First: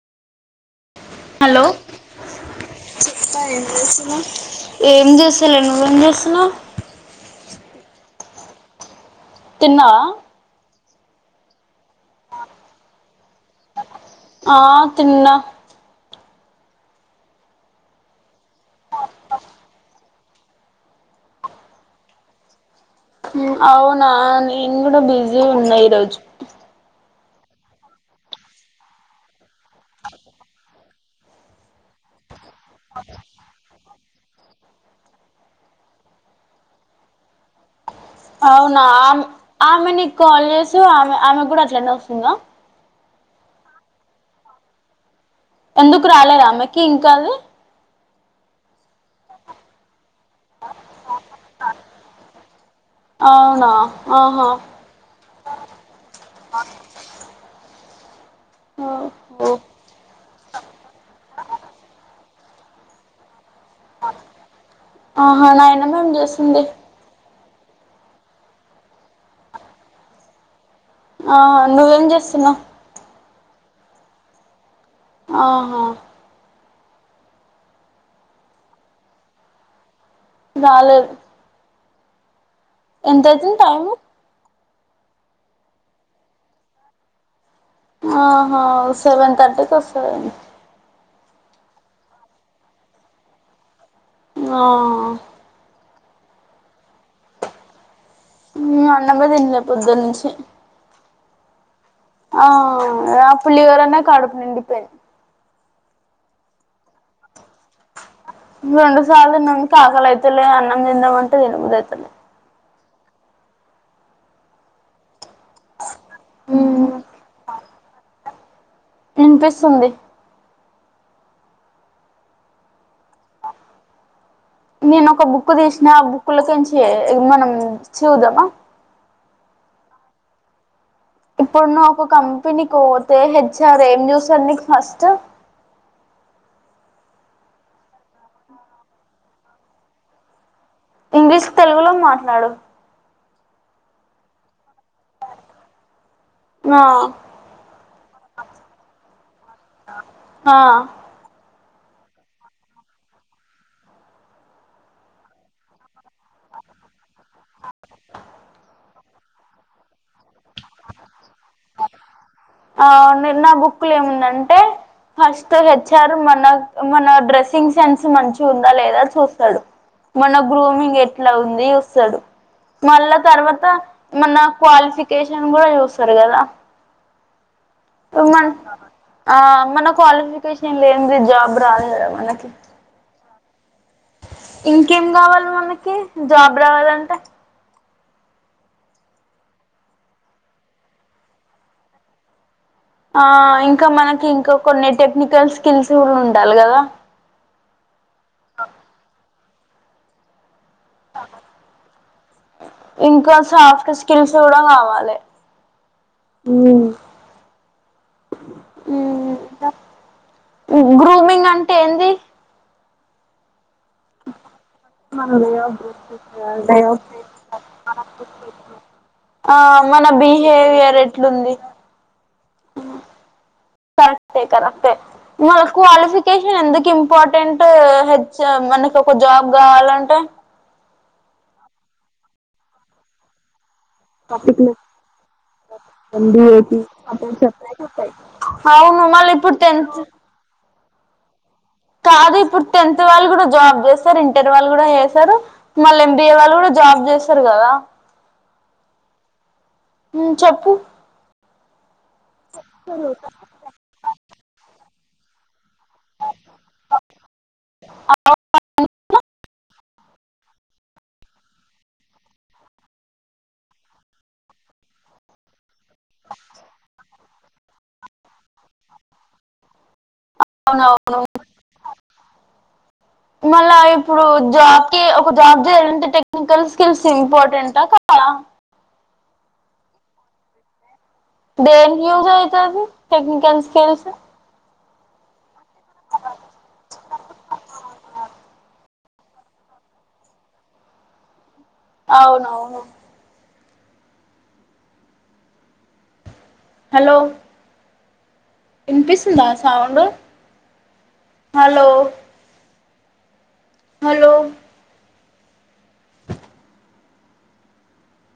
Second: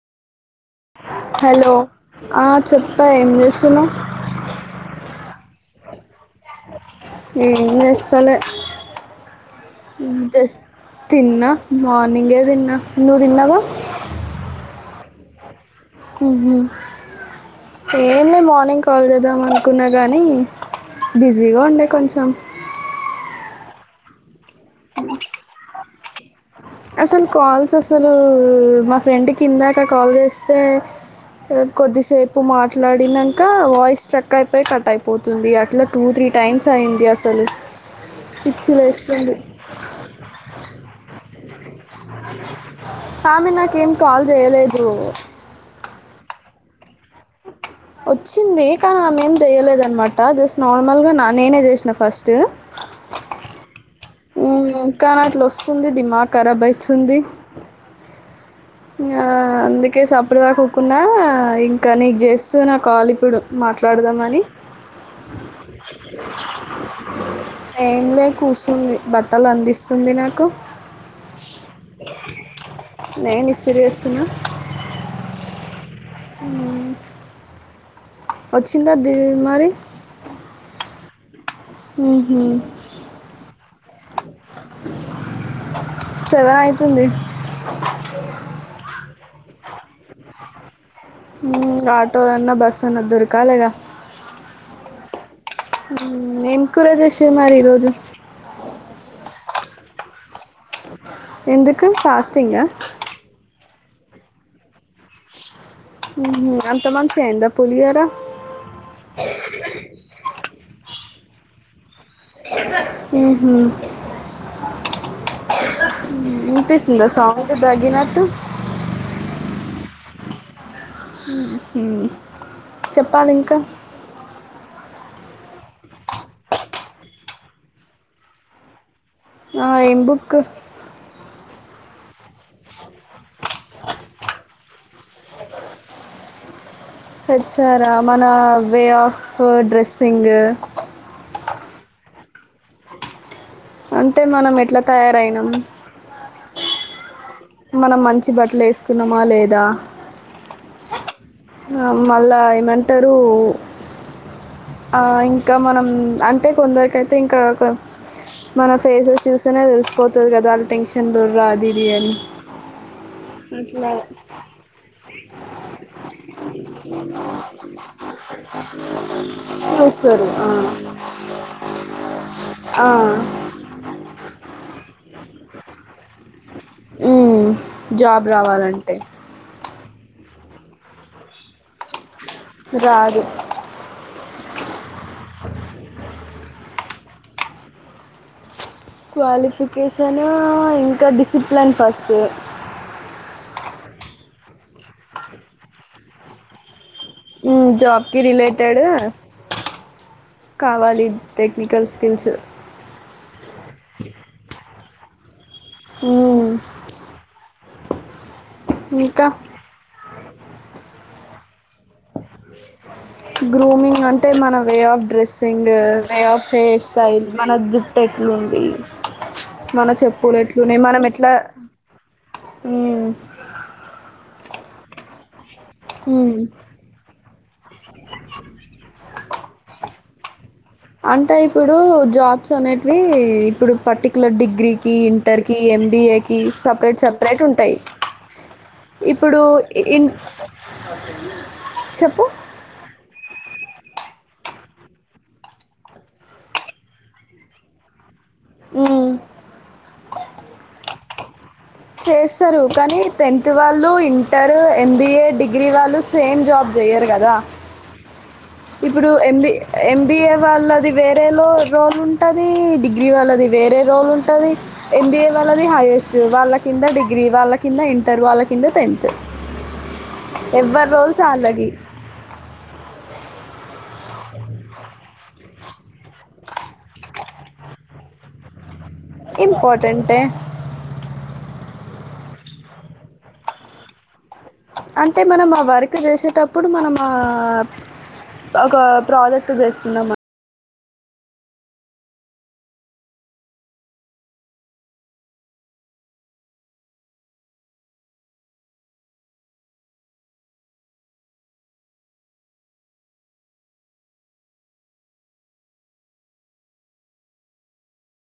Hello ఆ చెప్పా చరిత ఏం చేస్తున్నావు జెస్తున్నావ్ ఏం జెస్ తెల్లె నువ్వేం చే ఏంచేస్తాలే తిన్నావా జస్ట్ తిన్న మార్నింగే తిన్న నువ్వు తిన్నావా ఆ తిన్నా ఉహు ఏం లే మార్నింగ్ కాల్ చేద్దామనుకున్నా గానీ బిజీగా ఉండే కొంచెం అవునా నేను కూడా బిజీ ఉన్న ఈరోజు అస్సలు కాల్స్ అస్సలూ మా ఫ్రెండ్కి ఇందాక కాల్ చేస్తే కొద్దిసేపు మాట్లాడినంకా వాయిస్ చెక్ అయిపోయి కట్ అయిపోతుంది అట్లా టూ త్రీ టైమ్స్ అయిందస్సలూ అవునా అం ఆమె నీకు కాల్ చేసె ఆమె ఆమె కూడా అట్లనే వస్తుందా ఆమె నాకేం కాల్ చేయలే బ్రో ఎందుకు రాలేదు ఆమ్మెకి ఇంకాల్ వచ్చింది కానీ ఆమె ఏం చేయలేదన్మాట్ ట జస్ట్ నార్మల్ గా నేనే చేసిన ఫస్ట్ అవునా ఆహా ఉ కానీ అట్లొస్సుంది డిమాఖరాబ్ అయితుంది. ఆ ఓహో అందుకే సప్పుడు కాకూకున్నా ఇంకా నీకు జేస్సున్న కాల్ ఇప్పుడు మాట్లాడదామని ఆహా నైనంగాని జేస్తుంది ఏం లే కూస్సుంది బట్టలందిస్తుంది నాకు ఆ నువ్వేం చేస్తున్నావ్ నేను ఇస్తిరి జేస్తున్న ఆహా వచ్చిందా దివి మరి రాలేద్ ఉహు ఎంతైతుంది టైము సెవనైతుంది ఆహా సెవెన్ థర్టీకొస్తది ఏమో హు ఆటో అన్నా బస్ అన్నా దొర్కాలెగా ఆ మ్ ఏం కూర జెషిర్ మరి ఈ రోజు ఉ అన్నమే తిన్లే పొద్దనుంచి ఎందు ఆ పులిహోరనే కడుపు నిండిపోయింది. ఉహు అంత మంచిగైంద రెండు సార్లు తిన్నంకా ఆకలైతలే. అన్నం తిందాంమంటే తినబుదైతలే. ఉహు మ్మ్ ఇన్పిస్సుందా సౌండ్ దగ్గినట్టు ఇన్పిస్సుంది ఉహు చెప్పాలింకా నేను ఒక బుక్ తీసిన ఆ బుక్లకెంచి మనం చూదామా ఆ ఏం బుక్ ఇప్పుడు నువు ఒక కంపెనీకి వోతే హెచ్ఆర్ ఏం జూస్సడు నీకు ఫస్ట్ ట్ హెచ్ ఆర్ ఆ మన వే ఆఫ్ డ్రెస్సింగ్ ఇంగ్లీష్ తెలుగులో మాట్లాడు అంటే మనం ఎట్లా తయారైనం ఆ మనం మంచి బట్లేస్కున్నమా లేదా ఆ ఆ మళ్ళా ఏమంటరూ ఆ ఇంకా మనం అంటే కొందరికైతే ఇంకా ఒక మన ఫేసెస్ చూస్తేనే తెలిసిపోతది గదా వాళ్లు టెన్షన్లో ఉర్రా అది ఇది అని ఆ నిన్న బుక్ అట్లా లో ఏముందంటే ఫస్టది హెచ్ఆర్ మన మన డ్రెస్సింగ్ సెన్స్ మంచిగా ఉందా లేదా చూస్తడు. చూస్తారు మన ఆ. గ్రూమింగ్ ఎట్ల ఉంది స్తడు ఆ. మళ్ళా తర్వాత మన క్వాలిఫికేషన్ కూడా చూస్తరు గదా. మ్ మన్ ఆ మన క్వాలిఫికేషన్ లేనిది జాబ్ రాదు కదా మ రాదు ఇంకేం కావాలి మనకి జాబ్ రావాలంటే క్వాలిఫికేషన్ ఇంక డిస్సిప్లెన్ ఫస్ట్ ఆ ఇంకా మనకి ఇంకా కొన్ని టెక్నికల్ స్కిల్స్ కూడా ఉండాలి గదా మ్ జాబ్ కి రిలేటెడ్ కావాలి టెక్నికల్ స్కిల్స్ ఇంకా సాఫ్ట్ స్కిల్స్ కూడా కావాలే మ్ ఇంకా గ్రూమింగ్ అంటే ఏంది గ్రూమింగ్ అంటే మన way of dressing way of hair style మన జుట్టు ఎట్లుంది ఆ మన చెప్పులు ఎట్లున్నాయ్ బిహేవియర్ మనం ఎట్లా ఎట్లుంది మ్ కరెక్టే కరెక్టే మన మ్మ్. క్వాలిఫికేషన్ ఎందుకు ఇంపార్టెంట్ హెచ్ మనకి ఒక జాబ్ గావాలంటే అంటే ఇప్పుడు జాబ్స్ అనేటివి ఇప్పుడు పర్టికులర్ డిగ్రీకి ఇంటర్ కి ఎంబీఏకి సపరేట్ సపరేట్ ఉంటాయ్ అవును మళ్ళీ ఇప్పుడు ఇ టెన్త్ ఇన్ చెప్పు కాదు ఇప్పుడు టెన్త్ వాళ్ళు కూడా జాబ్ చే ఇంటర్ వాళ్ళు కూడా చేసరు మళ్ళ ఎంబీఏ వాళ్ళు కూడా జాబ్ చేస్తారు గదా మ్మ్. మ్ చెప్పు చేస్తారు కానీ టెన్త్ వాళ్ళు ఇంటర్ ఎం బీఏ డిగ్రీ వాళ్ళు సేమ్ జాబ్ జెయ్యరు గదా ఇప్పుడు ఎంబి ఎంబిఏ వాళ్ళది వేరేలో జాబ్ ఉంటది డిగ్రీ వాళ్ళది వేరే జాబ్ ఉంటది ఎంబీఏ వాళ్ళది హైయె ఫస్ట్ వాళ్ల కింద డిగ్రీ వాళ్ల కింద ఇంటర్ వాళ్ల కింద టెన్త్ అవునవును ఎవ్వరోల్స్ ఆల్లకి మళ్ల ఇప్పుడు జాబ్ కి ఒక జాబ్ చేయాలంటే టెక్నికల్ స్కిల్స్ ఇంపార్టెంటా కాద ఇంపార్టెంటే దేనికి యూస్ అయితది టెక్నికల్ స్కిల్స్ అంటే మనం ఆ వర్క్ జేసేటప్పుడు మనం ఆ ఒక ప్రాజెక్ట్ చేస్తున్నం మ అవునవును హలో వినిపిస్తుందా సౌండ్ హలో హలో